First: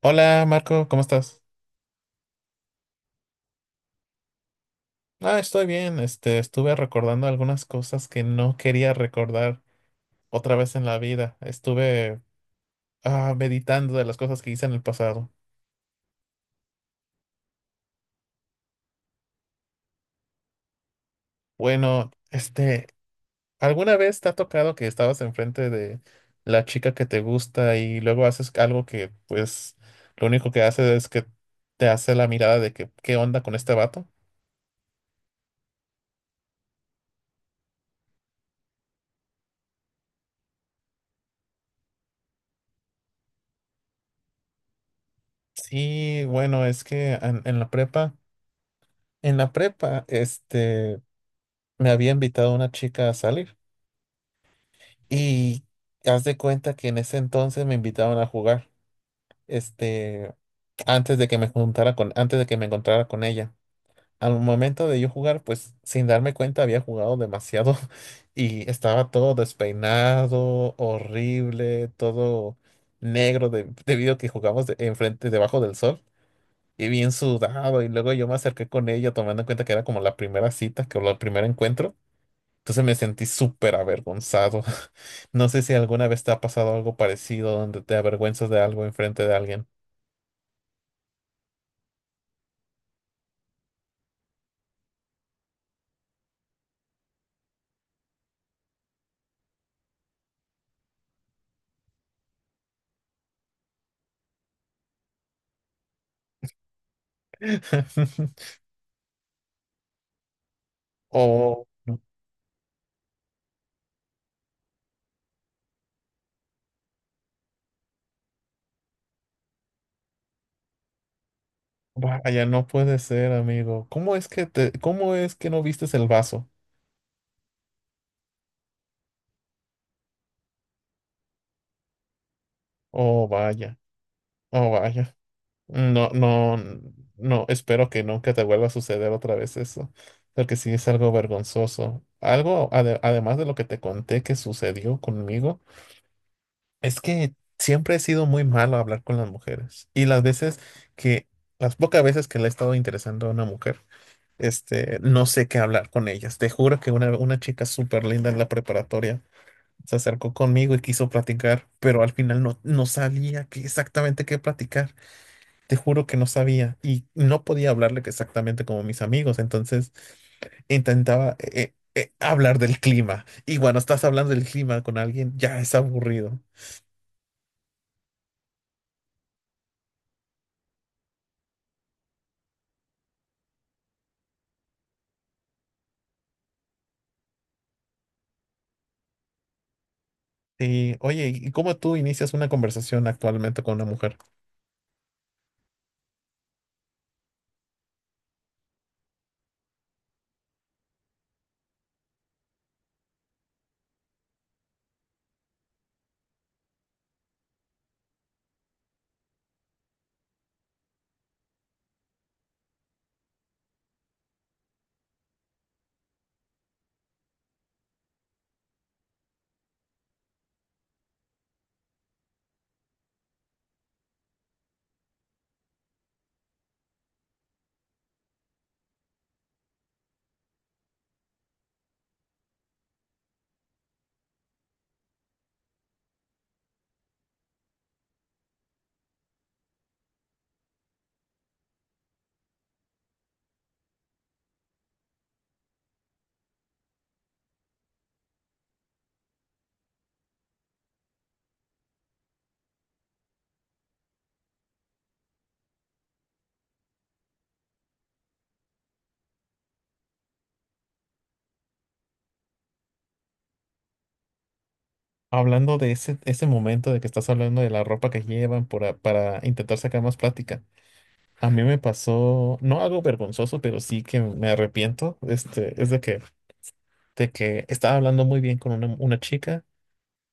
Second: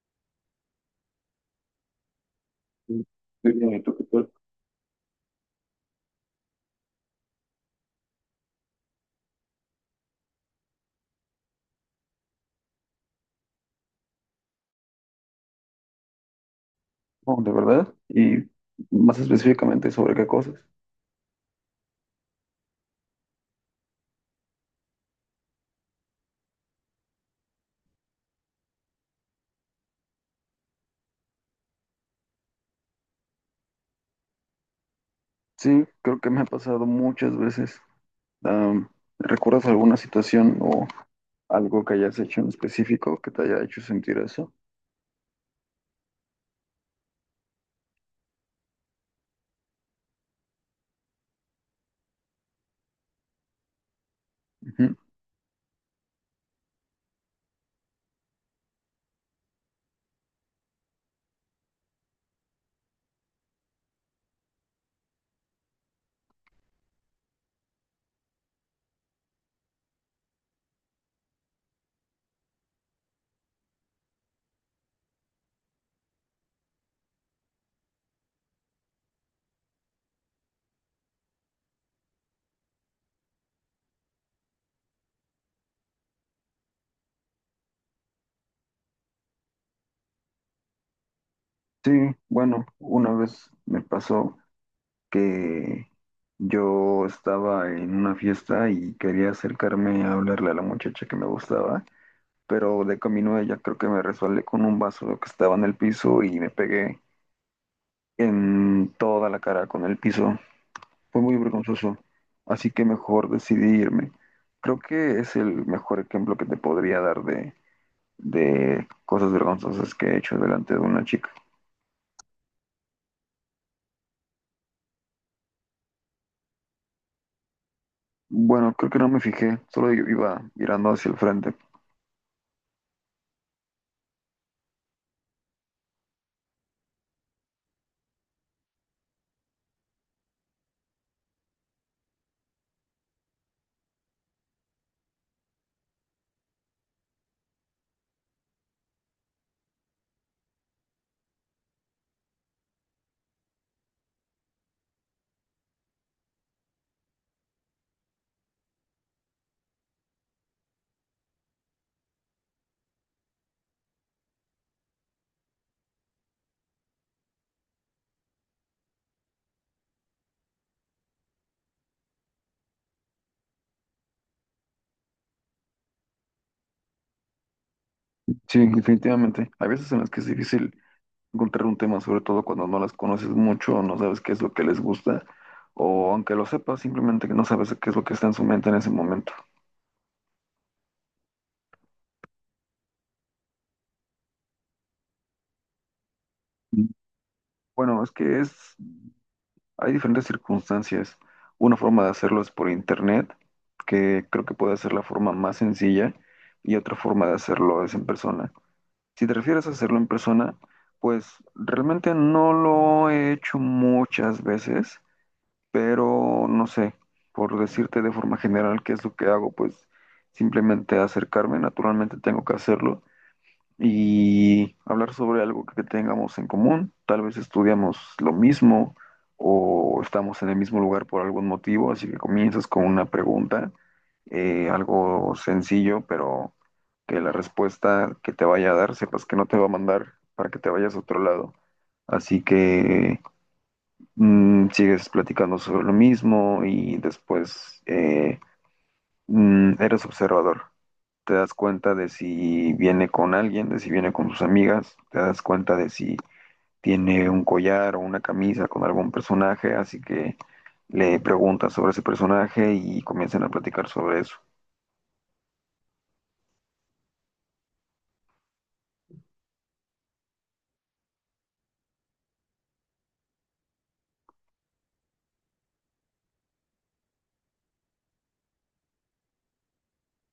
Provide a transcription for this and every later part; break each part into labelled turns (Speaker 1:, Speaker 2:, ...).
Speaker 1: Hola Marco, ¿cómo estás?
Speaker 2: Muy bien, ¿tú qué?
Speaker 1: Ah, estoy bien. Estuve recordando algunas cosas que no quería recordar otra vez en la vida. Estuve meditando de las cosas que hice en el pasado.
Speaker 2: Oh, ¿de verdad? Y más específicamente, ¿sobre qué cosas?
Speaker 1: Bueno, ¿alguna vez te ha tocado que estabas enfrente de la chica que te gusta y luego haces algo que, pues, lo único que hace es que te hace la mirada de que, ¿qué onda con este vato?
Speaker 2: Sí, creo que me ha pasado muchas veces. Am, ¿Recuerdas alguna situación o algo que hayas hecho en específico que te haya hecho sentir eso?
Speaker 1: Sí, bueno, es que en la prepa, en la prepa, me había invitado una chica a salir
Speaker 2: Ujú.
Speaker 1: y haz de cuenta que en ese entonces me invitaban a jugar, este, antes de que me juntara con, antes de que me encontrara con ella. Al momento de yo jugar, pues sin darme cuenta había jugado demasiado y estaba todo despeinado, horrible, todo negro debido a que jugamos enfrente, debajo del sol y bien sudado. Y luego yo me acerqué con ella tomando en cuenta que era como la primera cita, que o el primer encuentro. Entonces me sentí súper avergonzado. No sé si alguna vez te ha pasado algo parecido donde te avergüenzas de algo enfrente de alguien.
Speaker 2: Sí, bueno, una vez me pasó que yo estaba en una fiesta y quería acercarme a hablarle a la muchacha que me gustaba, pero de camino a ella creo que me resbalé con un vaso que estaba en el piso y me pegué en toda la cara con el piso. Fue muy
Speaker 1: O
Speaker 2: vergonzoso, así que mejor decidí irme. Creo que es el mejor ejemplo que te podría dar de cosas vergonzosas que he hecho delante de una chica.
Speaker 1: vaya, no puede ser, amigo. ¿Cómo es que te, cómo es que no vistes el vaso?
Speaker 2: Bueno, creo que no me fijé, solo iba mirando hacia el frente.
Speaker 1: Oh, vaya, oh, vaya. No, no, no, espero que nunca te vuelva a suceder otra vez eso, porque sí es algo vergonzoso. Algo, además de lo que te conté que sucedió conmigo. Es que siempre he sido muy malo a hablar con las mujeres. Y las veces que, las pocas veces que le he estado interesando a una mujer, no sé qué hablar con ellas. Te juro que una chica súper linda en la preparatoria se acercó conmigo y quiso platicar, pero al final no, no sabía exactamente qué platicar. Te juro que no sabía y no podía hablarle que exactamente como mis amigos. Entonces intentaba hablar del clima. Y cuando estás hablando del clima con alguien, ya es aburrido.
Speaker 2: Sí, definitivamente. Hay veces en las que es difícil encontrar un tema, sobre todo cuando no las conoces mucho o no sabes qué es lo que les gusta, o aunque lo sepas, simplemente que no sabes qué es lo que está en su mente en ese momento.
Speaker 1: Sí, oye, ¿y cómo tú inicias una conversación actualmente con una mujer?
Speaker 2: Mm. Bueno, es que es hay diferentes circunstancias. Una forma de hacerlo es por internet, que creo que puede ser la forma más sencilla, y otra forma de hacerlo es en persona. Si te refieres a hacerlo en persona, pues realmente no lo he hecho muchas veces, pero no sé, por decirte de forma general qué es lo que hago, pues simplemente acercarme, naturalmente tengo que hacerlo, y hablar sobre algo que tengamos en común. Tal vez estudiamos lo mismo o estamos en el mismo lugar por algún motivo, así que comienzas con una pregunta, algo sencillo, pero que la respuesta que te vaya a dar sepas que no te va a mandar para que te vayas a otro lado. Así que sigues platicando sobre lo mismo y después eres observador, te das cuenta de si viene con alguien, de si viene con sus amigas, te das cuenta de si tiene un collar o una camisa con algún personaje, así que le preguntas sobre ese personaje y comienzan a platicar sobre eso.
Speaker 1: Hablando de ese, ese momento de que estás hablando de la ropa que llevan para intentar sacar más plática. A mí me pasó, no algo vergonzoso, pero sí que me arrepiento, es de que estaba hablando muy bien con una chica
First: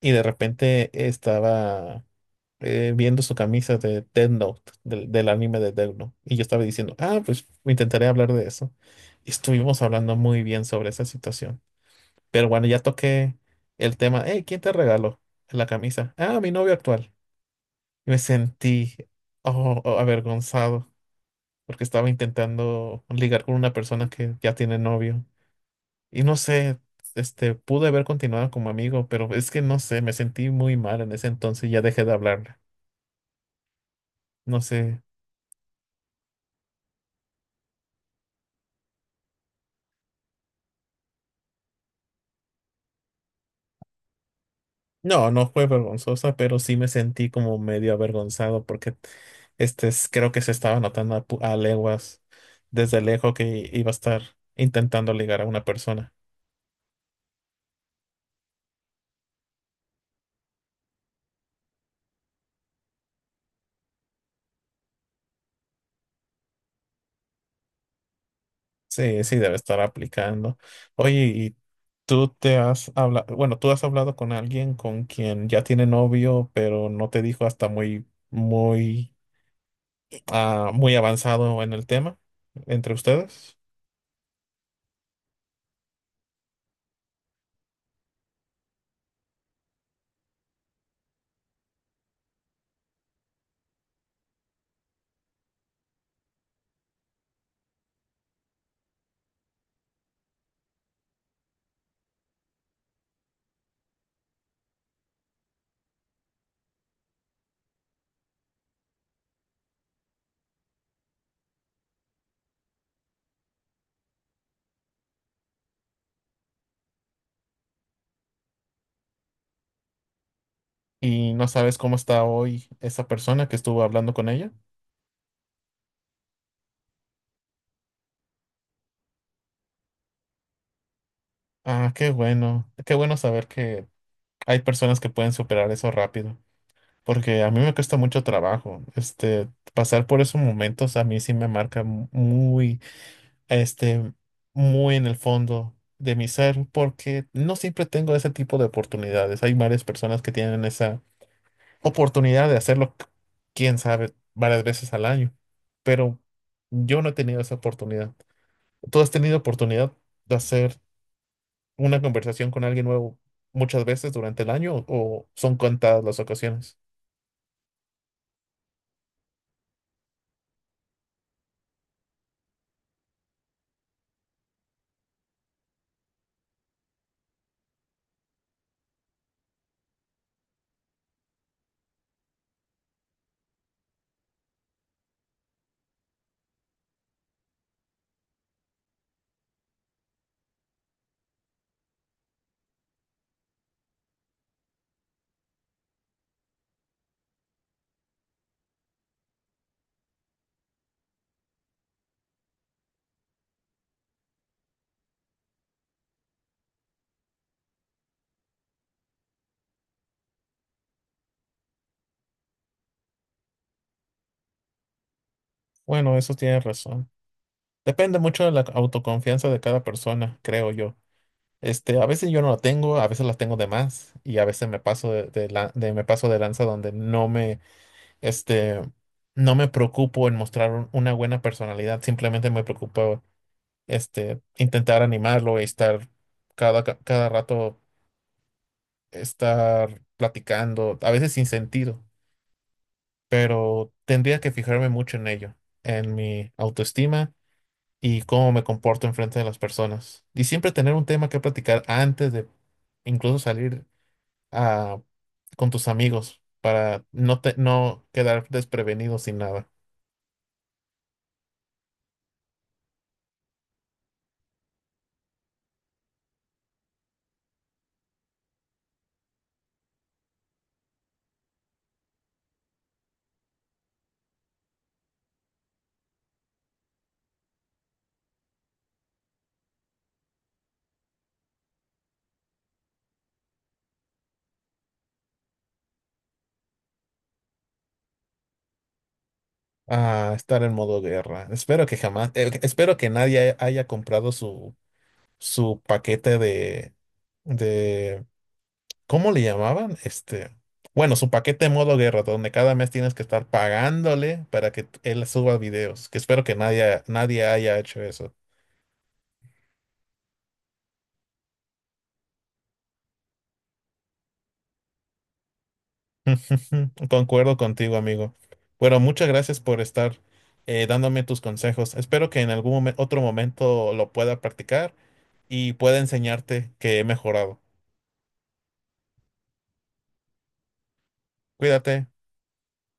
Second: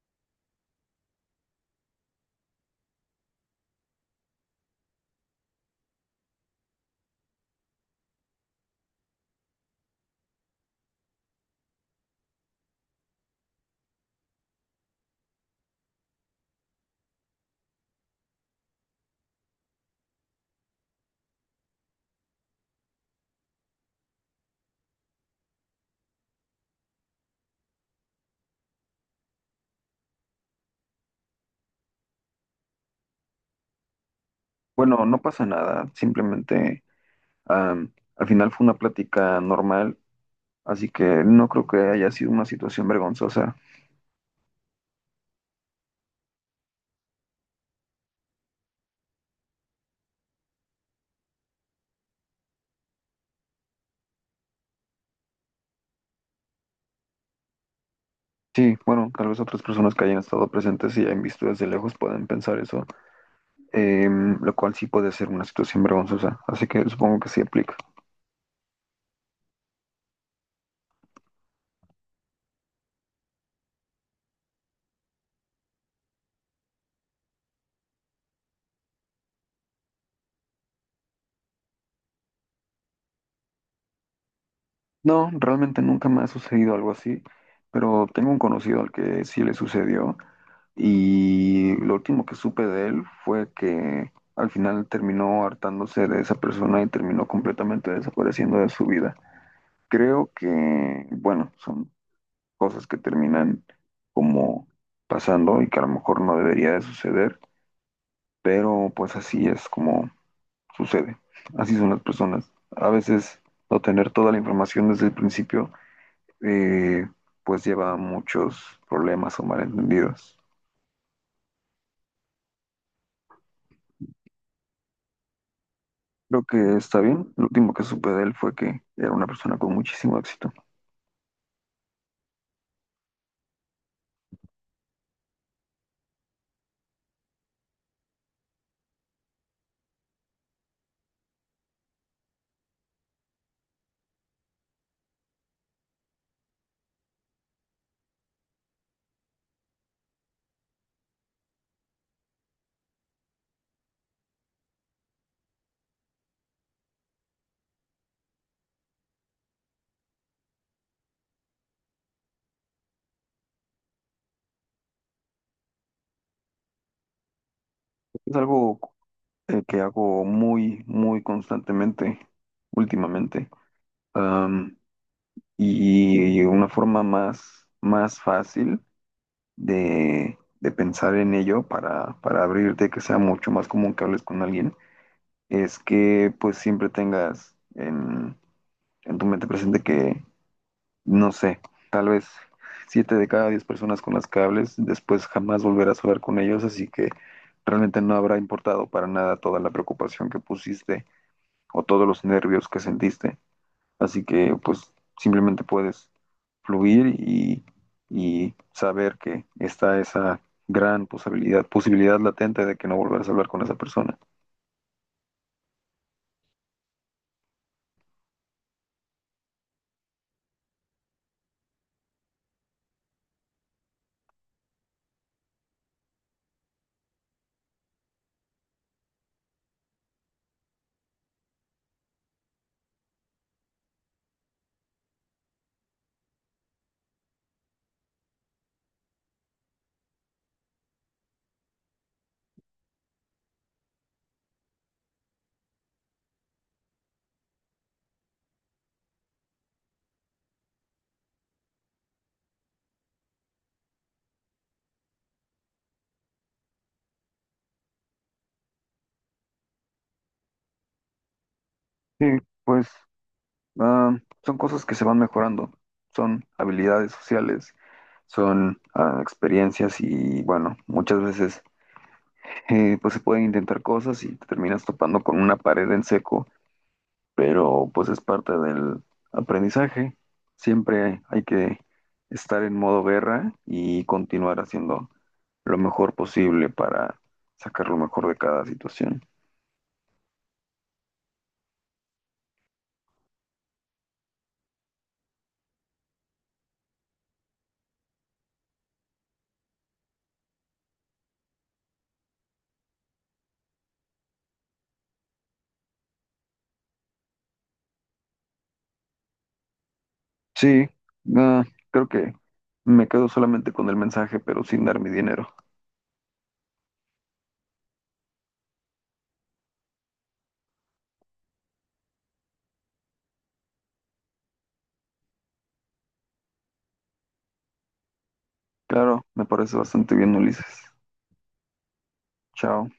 Speaker 1: y de repente estaba viendo su camisa de Death Note, del, del anime de Death Note, y yo estaba diciendo, ah, pues intentaré hablar de eso. Y estuvimos hablando muy bien sobre esa situación. Pero bueno, ya toqué el tema. Hey, ¿quién te regaló la camisa? Ah, mi novio actual. Y me sentí oh, oh, avergonzado porque estaba intentando ligar con una persona que ya tiene novio. Y no sé, pude haber continuado como amigo, pero es que no sé, me sentí muy mal en ese entonces y ya dejé de hablarle. No sé.
Speaker 2: Bueno, no pasa nada, simplemente, al final fue una plática normal, así que no creo que haya sido una situación vergonzosa.
Speaker 1: No, no fue vergonzosa, pero sí me sentí como medio avergonzado porque creo que se estaba notando a, a leguas desde lejos que iba a estar intentando ligar a una persona.
Speaker 2: Sí, bueno, tal vez otras personas que hayan estado presentes y hayan visto desde lejos pueden pensar eso, lo cual sí puede ser una situación vergonzosa, así que supongo que sí aplica.
Speaker 1: Sí, sí, debe estar aplicando. Oye, ¿y tú te has hablado, bueno, tú has hablado con alguien con quien ya tiene novio, pero no te dijo hasta muy, muy, muy avanzado en el tema entre ustedes?
Speaker 2: No, realmente nunca me ha sucedido algo así, pero tengo un conocido al que sí le sucedió, y lo último que supe de él fue que al final terminó hartándose de esa persona y terminó completamente desapareciendo de su vida. Creo que, bueno, son cosas que terminan como pasando y que a lo mejor no debería de suceder, pero pues así es como sucede. Así son las personas. A veces no tener toda la información desde el principio, eh, pues lleva a muchos problemas o malentendidos.
Speaker 1: ¿Y no sabes cómo está hoy esa persona que estuvo hablando con ella?
Speaker 2: Creo que está bien. Lo último que supe de él fue que era una persona con muchísimo éxito.
Speaker 1: Ah, qué bueno. Qué bueno saber que hay personas que pueden superar eso rápido, porque a mí me cuesta mucho trabajo. Pasar por esos momentos a mí sí me marca muy, este, muy en el fondo de mi ser, porque no siempre tengo ese tipo de oportunidades. Hay varias personas que tienen esa oportunidad de hacerlo, quién sabe, varias veces al año, pero yo no he tenido esa oportunidad. ¿Tú has tenido oportunidad de hacer? Una conversación con alguien nuevo muchas veces durante el año o son contadas las ocasiones?
Speaker 2: Es algo, que hago muy, muy constantemente últimamente. Um, y una forma más fácil de pensar en ello para abrirte, que sea mucho más común que hables con alguien, es que pues siempre tengas en tu mente presente que, no sé, tal vez 7 de cada 10 personas con las que hables, después jamás volverás a hablar con ellos, así que realmente no habrá importado para nada toda la preocupación que pusiste o todos los nervios que sentiste. Así que pues simplemente puedes fluir y saber que está esa gran posibilidad latente de que no volverás a hablar con esa persona.
Speaker 1: Bueno, eso tiene razón. Depende mucho de la autoconfianza de cada persona, creo yo. A veces yo no la tengo, a veces la tengo de más y a veces me paso de, me paso de lanza donde no me, este, no me preocupo en mostrar una buena personalidad, simplemente me preocupo, intentar animarlo y estar cada, cada rato estar platicando, a veces sin sentido. Pero tendría que fijarme mucho en ello, en mi autoestima y cómo me comporto enfrente de las personas. Y siempre tener un tema que platicar antes de incluso salir a, con tus amigos para no, no quedar desprevenido sin nada.
Speaker 2: Sí, pues, ah, son cosas que se van mejorando, son habilidades sociales, son experiencias y bueno, muchas veces pues se pueden intentar cosas y te terminas topando con una pared en seco, pero pues es parte del aprendizaje. Siempre hay que estar en modo guerra y continuar haciendo lo mejor posible para sacar lo mejor de cada situación.
Speaker 1: A estar en modo guerra. Espero que jamás, espero que nadie haya comprado su, su paquete de ¿Cómo le llamaban? Bueno, su paquete modo guerra, donde cada mes tienes que estar pagándole para que él suba videos, que espero que nadie, nadie haya hecho eso.
Speaker 2: Sí, ah, creo que me quedo solamente con el mensaje, pero sin dar mi dinero.
Speaker 1: Concuerdo contigo, amigo. Bueno, muchas gracias por estar dándome tus consejos. Espero que en algún otro momento lo pueda practicar y pueda enseñarte que he mejorado.
Speaker 2: Claro, me parece bastante bien, Ulises.
Speaker 1: Cuídate.
Speaker 2: Chao.